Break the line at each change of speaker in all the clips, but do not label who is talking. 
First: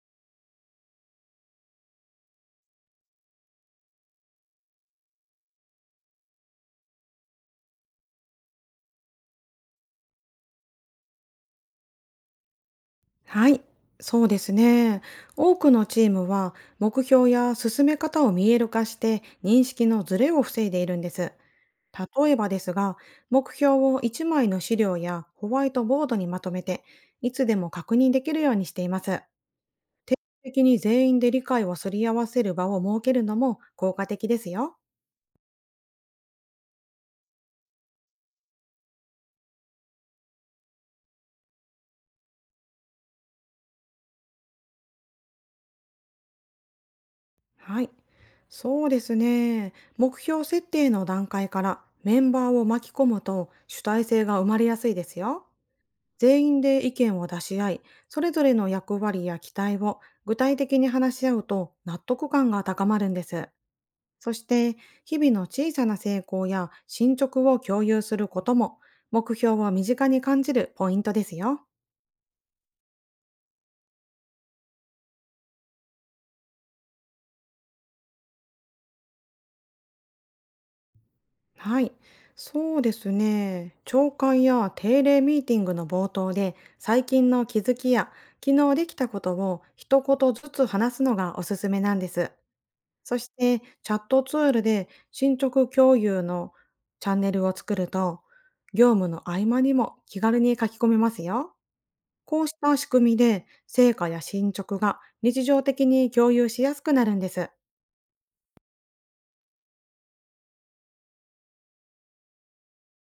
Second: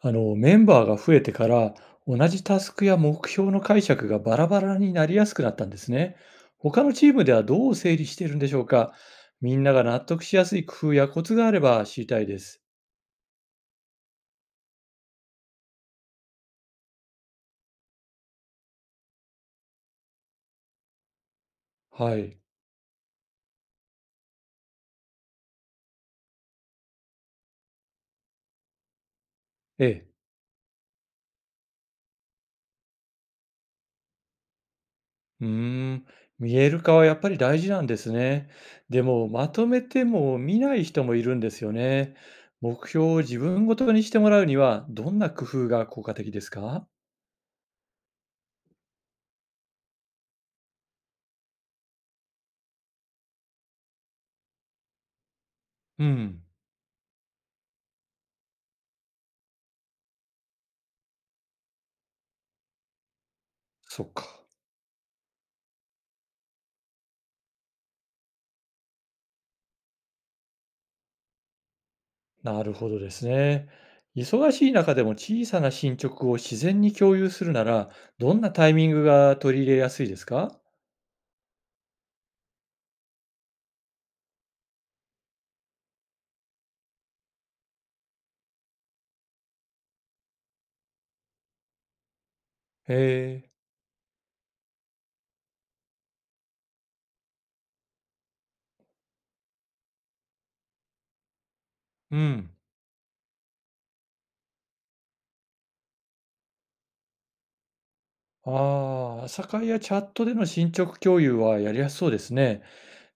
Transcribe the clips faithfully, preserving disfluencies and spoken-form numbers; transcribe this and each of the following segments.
あの、メンバーが増えてから、同じタスクや目標の解釈がバラバラになりやすくなったんですね。他のチームではどう整理しているんでしょうか？みんなが納得しやすい工夫やコツがあれば知りたいです。
はい、そうですね。多くのチームは目標や進め方を見える化して認識のズレを防いでいるんです。
は
例え
い。
ばですが、目標をいちまいの資料やホワイトボードにまとめて、いつでも確認できるようにしています。
ええ。
定期的に全員で理解をすり合わせる場を設けるのも効果的ですよ。
うーん。見える化はやっぱり大事なんですね。でも、まとめても見ない人もいるんですよね。目標を自分ごとにしてもらうには、どんな工夫が効果的ですか？
はい。そうですね。目標設定の段階からメンバーを巻き込むと主体性が生まれやすいですよ。
うん。
全員で意見を出し合い、それぞれの役割や期待を具体的に話し合うと納得感が高まるんです。
そっ
そ
か。
して、日々の小さな成功や進捗を共有することも、目標を身近に感じるポイントですよ。
なるほどですね。忙しい中でも小さな進捗を自然に共有するなら、どんなタイミングが取り入れやすいですか？
はい。そうですね。懲戒や定例ミーティングの冒頭で、最近の気づきや、昨日できたことを一言ずつ話すのがおすすめなんです。
へ
そし
え、
て、チャットツールで進捗共有のチャンネルを作ると、業務の合間にも気軽に書き込めますよ。
う
こう
ん。
した仕組みで、成果や進捗が日常的に共有しやすくなるんです。
ああ、朝会やチャットでの進捗共有はやりやすそうですね。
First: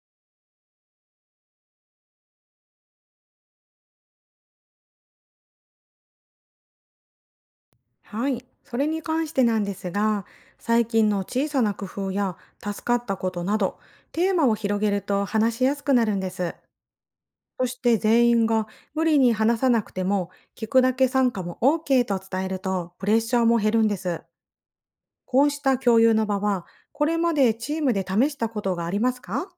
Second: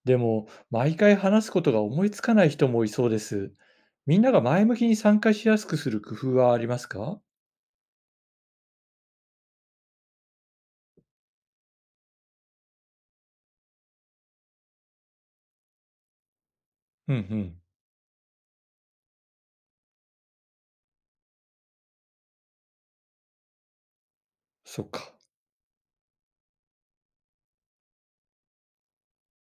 でも、毎回話すことが思いつかない人もいそうです。みんなが前向きに参加しやすくする工夫はありますか？
はい。それに関してなんですが、最近の小さな工夫や助かったことなど、テーマを広げると話しやすくなるんです。
うんうん。
そして全員が無理に話さなくても、聞くだけ参加も オーケー と伝えるとプレッシャーも減るんです。
そっか。
こうした共有の場は、これまでチームで試したことがありますか？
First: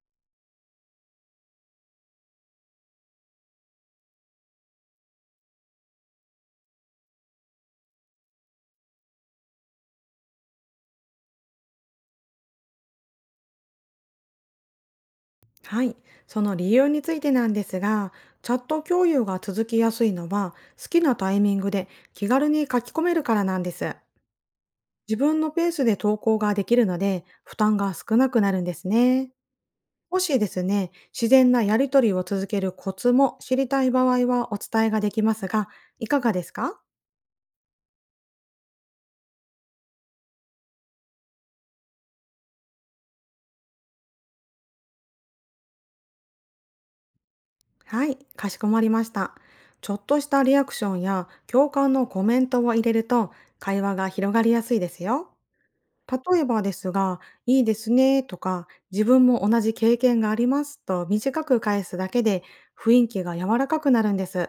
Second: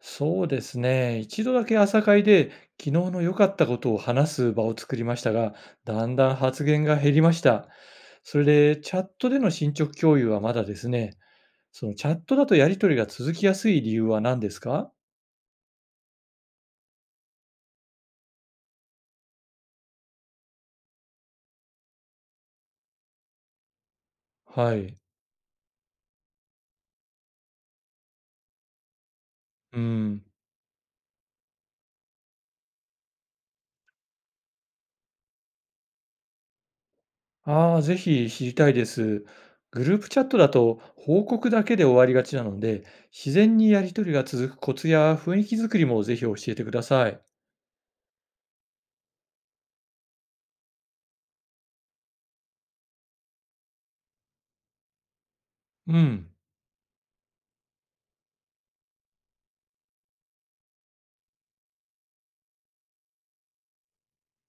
そうですね。一度だけ朝会で昨日の良かったことを話す場を作りましたが、だんだん発言が減りました。それでチャットでの進捗共有はまだですね。そのチャットだとやり取りが続きやすい理由は何ですか？
はい。その理由についてなんですが、チャット共有が続きやすいのは、好きなタイミングで気軽に書き込めるからなんです。
はい。
自分のペースで投稿ができるので、負担が少なくなるんですね。
う
も
ん。
しですね、自然なやりとりを続けるコツも知りたい場合はお伝えができますが、いかがですか？
ああ、ぜひ知りたいです。グループチャットだと報告だけで終わりがちなので、自然にやり取りが続くコツや雰囲気作りもぜひ教えてください。
はい、かしこまりました。ちょっとしたリアクションや共感のコメントを入れると会話が広がりやすいですよ。
うん。
例えばですが、いいですねとか、自分も同じ経験がありますと短く返すだけで雰囲気が柔らかくなるんです。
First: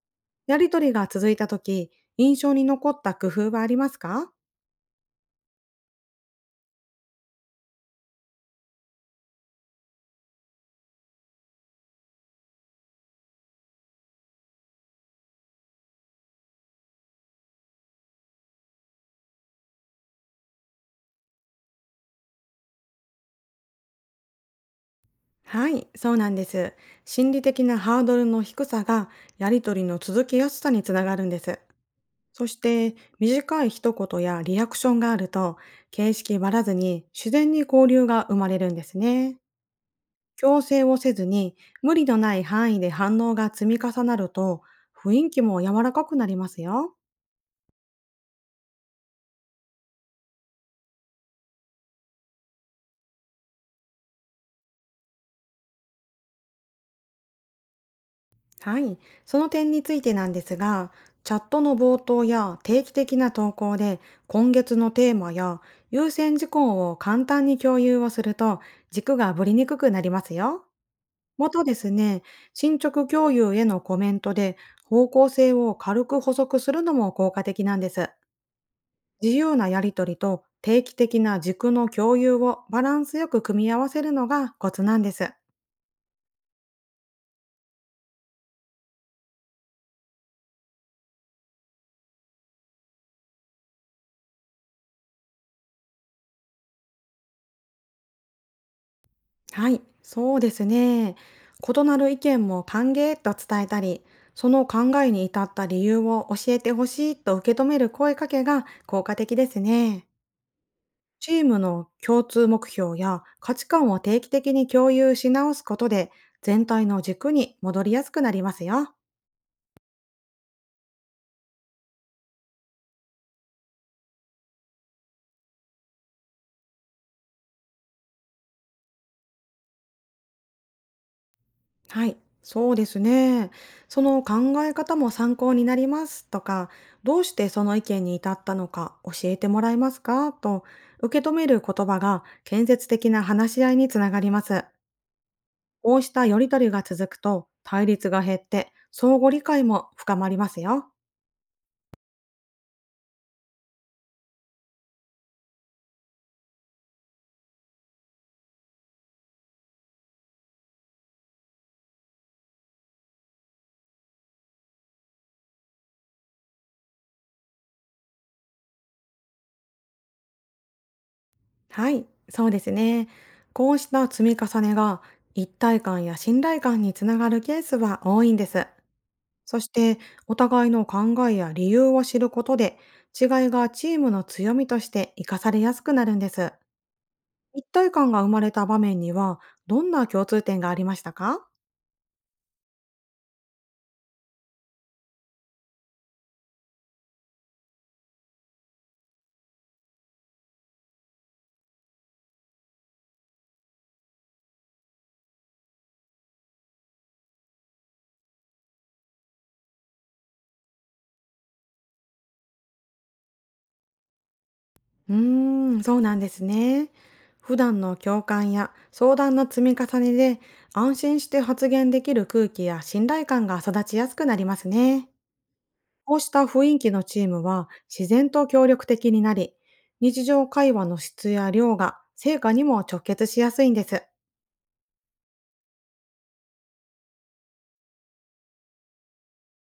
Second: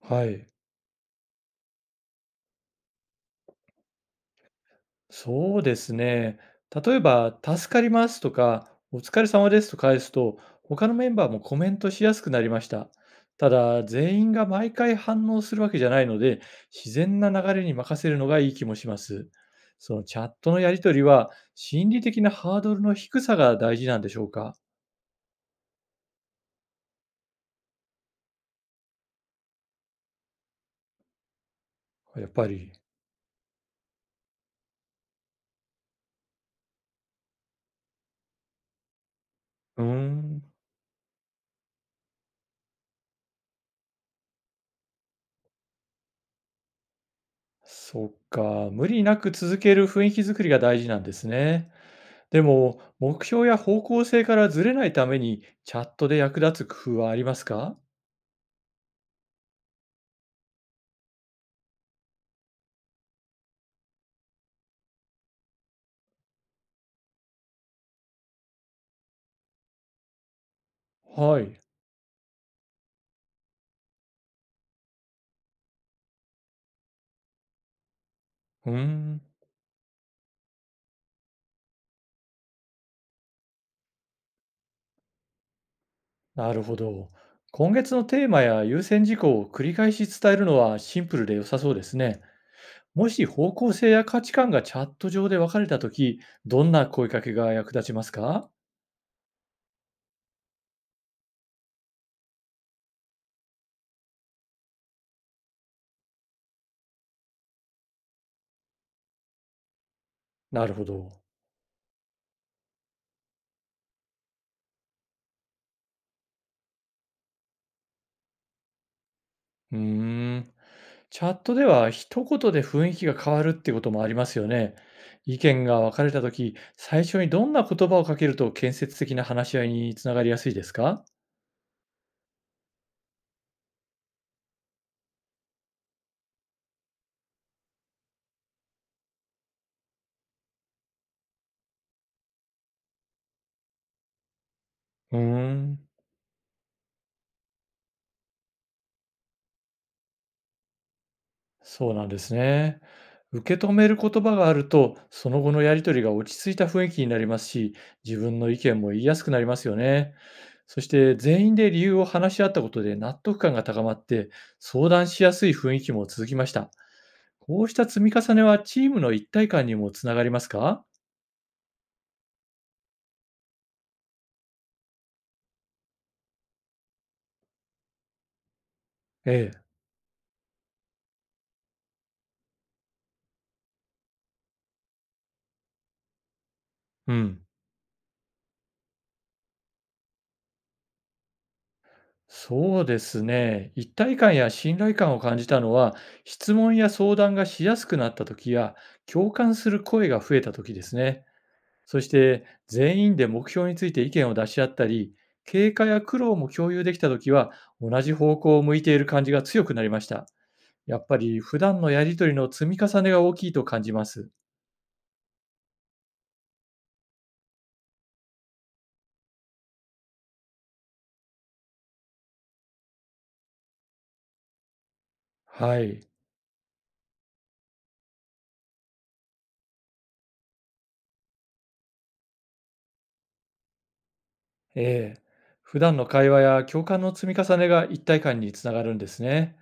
はい。
やりとりが続いた時、印象に残った工夫はありますか？
そうですね。例えば、助かりますとか、お疲れ様ですと返すと、他のメンバーもコメントしやすくなりました。ただ、全員が毎回反応するわけじゃないので、自然な流れに任せるのがいい気もします。そのチャットのやりとりは、心理的なハードルの低さが大事なんでしょうか？
はい、そうなんです。心理的なハードルの低さがやりとりの続きやすさにつながるんです。
やっ
そ
ぱ
し
り。
て短い一言やリアクションがあると形式ばらずに自然に交流が生まれるんですね。
うーん。
強制をせずに無理のない範囲で反応が積み重なると雰囲気も柔らかくなりますよ。
そっか。無理なく続ける雰囲気づくりが大事なんですね。でも、目標や方向性からずれないために、チャットで役立つ工夫はありますか？
はい。その点についてなんですが、チャットの冒頭や定期的な投稿で今月のテーマや優先事項を簡単に共有をすると軸がぶれにくくなりますよ。
は
ま
い。
たですね、進捗共有へのコメントで方向性を軽く補足するのも効果的なんです。
うーん、
自由なやりとりと定期的な軸の共有をバランスよく組み合わせるのがコツなんです。
なるほど。今月のテーマや優先事項を繰り返し伝えるのはシンプルで良さそうですね。もし方向性や価値観がチャット上で分かれたとき、どんな声かけが役立ちますか？
はい、そうですね。異なる意見も歓迎と伝えたり、その考えに至った理由を教えてほしいと受け止める声かけが効果的ですね。
なるほど。
チームの共通目標や価値観を定期的に共有し直すことで、全体の軸に戻りやすくなりますよ。
うーん。チャットでは一言で雰囲気が変わるってこともありますよね。意見が分かれたとき、最初にどんな言葉をかけると建設的な話し合いにつながりやすいですか？
はい、そうですね。その考え方も参考になりますとか、どうしてその意見に至ったのか教えてもらえますかと受け止める言葉が建設的な話し合いにつながります。
うーん、
こうしたやりとりが続くと対立が減って相互理解も深まりますよ。
そうなんですね。受け止める言葉があると、その後のやりとりが落ち着いた雰囲気になりますし、自分の意見も言いやすくなりますよね。そして全員で理由を話し合ったことで納得感が高まって、相談しやすい雰囲気も続きました。こうした積み重ねはチームの一体感にもつながりますか？
はい、そうですね。こうした積み重ねが一体感や信頼感につながるケースは多いんです。
ええ、
そして、お互いの考えや理由を知ることで、違いがチームの強みとして活かされやすくなるんです。
うん。
一体感が生まれた場面には、どんな共通点がありましたか？
そうですね。一体感や信頼感を感じたのは、質問や相談がしやすくなった時や、共感する声が増えた時ですね。そして、全員で目標について意見を出し合ったり、経過や苦労も共有できた時は、同じ方向を向いている感じが強くなりました。やっぱり、普段のやりとりの積み重ねが大きいと感じます。
うーん、そうなんですね。普段の共感や相談の積み重ねで、安心して発言できる空気や信頼感が育ちやすくなりますね。
はい。
こうした雰囲気のチームは自然と協力的になり、日常会話の質や量が成果にも直結しやすいんです。
ええ、普段の会話や共感の積み重ねが一体感につながるんですね。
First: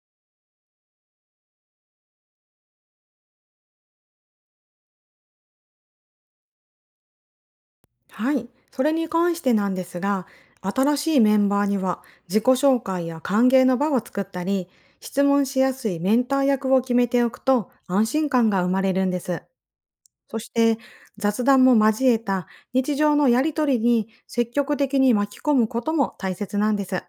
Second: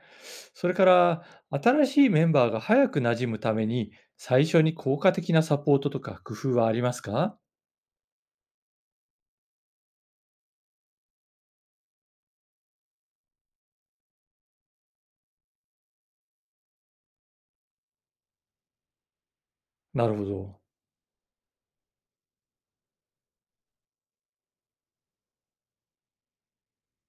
それから、新しいメンバーが早く馴染むために、最初に効果的なサポートとか工夫はありますか？
はい。それに関してなんですが、新しいメンバーには自己紹介や歓迎の場を作ったり、質問しやすいメンター役を決めておくと安心感が生まれるんです。
なるほ
そし
ど。
て雑談も交えた日常のやりとりに積極的に巻き込むことも大切なんです。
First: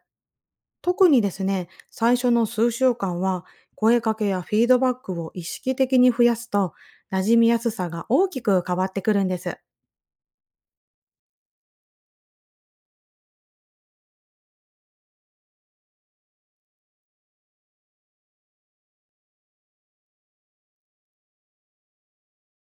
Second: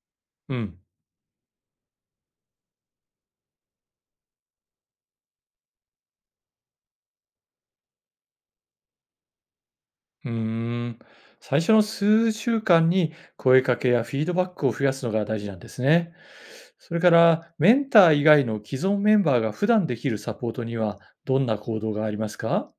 うん。
特にですね、最初の数週間は、声かけやフィードバックを意識的に増やすと、馴染みやすさが大きく変わってくるんです。
うーん。最初の数週間に声かけやフィードバックを増やすのが大事なんですね。それから、メンター以外の既存メンバーが普段できるサポートには、どんな行動がありますか？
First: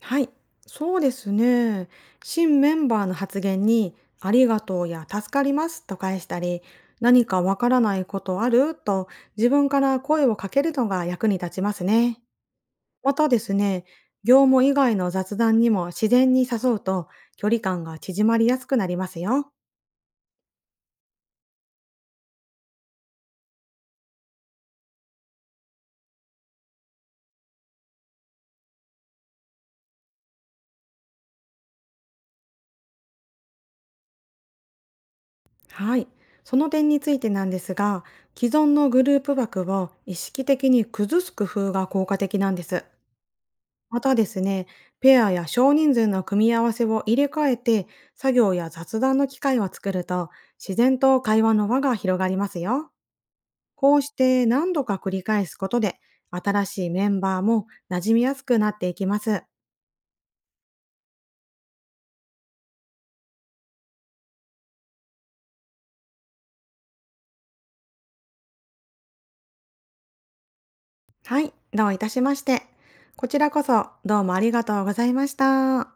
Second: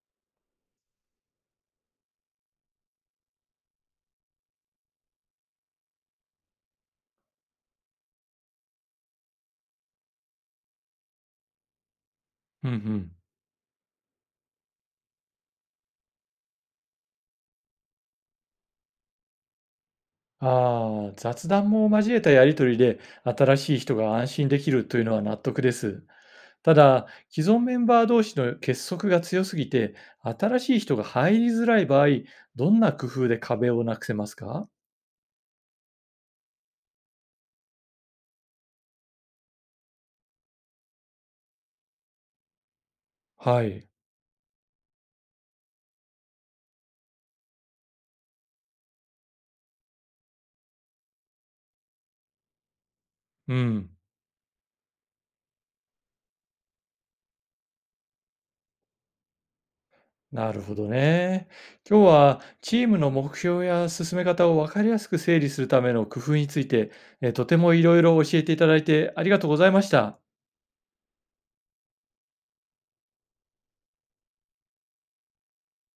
はい。そうですね。新メンバーの発言に、ありがとうや助かりますと返したり、何かわからないことあると自分から声をかけるのが役に立ちますね。
うんうん。
またですね、業務以外の雑談にも自然に誘うと距離感が縮まりやすくなりますよ。
ああ、雑談も交えたやり取りで新しい人が安心できるというのは納得です。ただ、既存メンバー同士の結束が強すぎて、新しい人が入りづらい場合、どんな工夫で壁をなくせますか？
はい。その点についてなんですが、既存のグループ枠を意識的に崩す工夫が効果的なんです。
はい。
またですね、ペアや少人数の組み合わせを入れ替えて、作業や雑談の機会を作ると、自然と会話の輪が広がりますよ。
うん。
こうして何度か繰り返すことで、新しいメンバーも馴染みやすくなっていきます。
なるほどね。今日はチームの目標や進め方を分かりやすく整理するための工夫について、えーとてもいろいろ教えていただいてありがとうございました。
はい、どういたしまして。こちらこそどうもありがとうございました。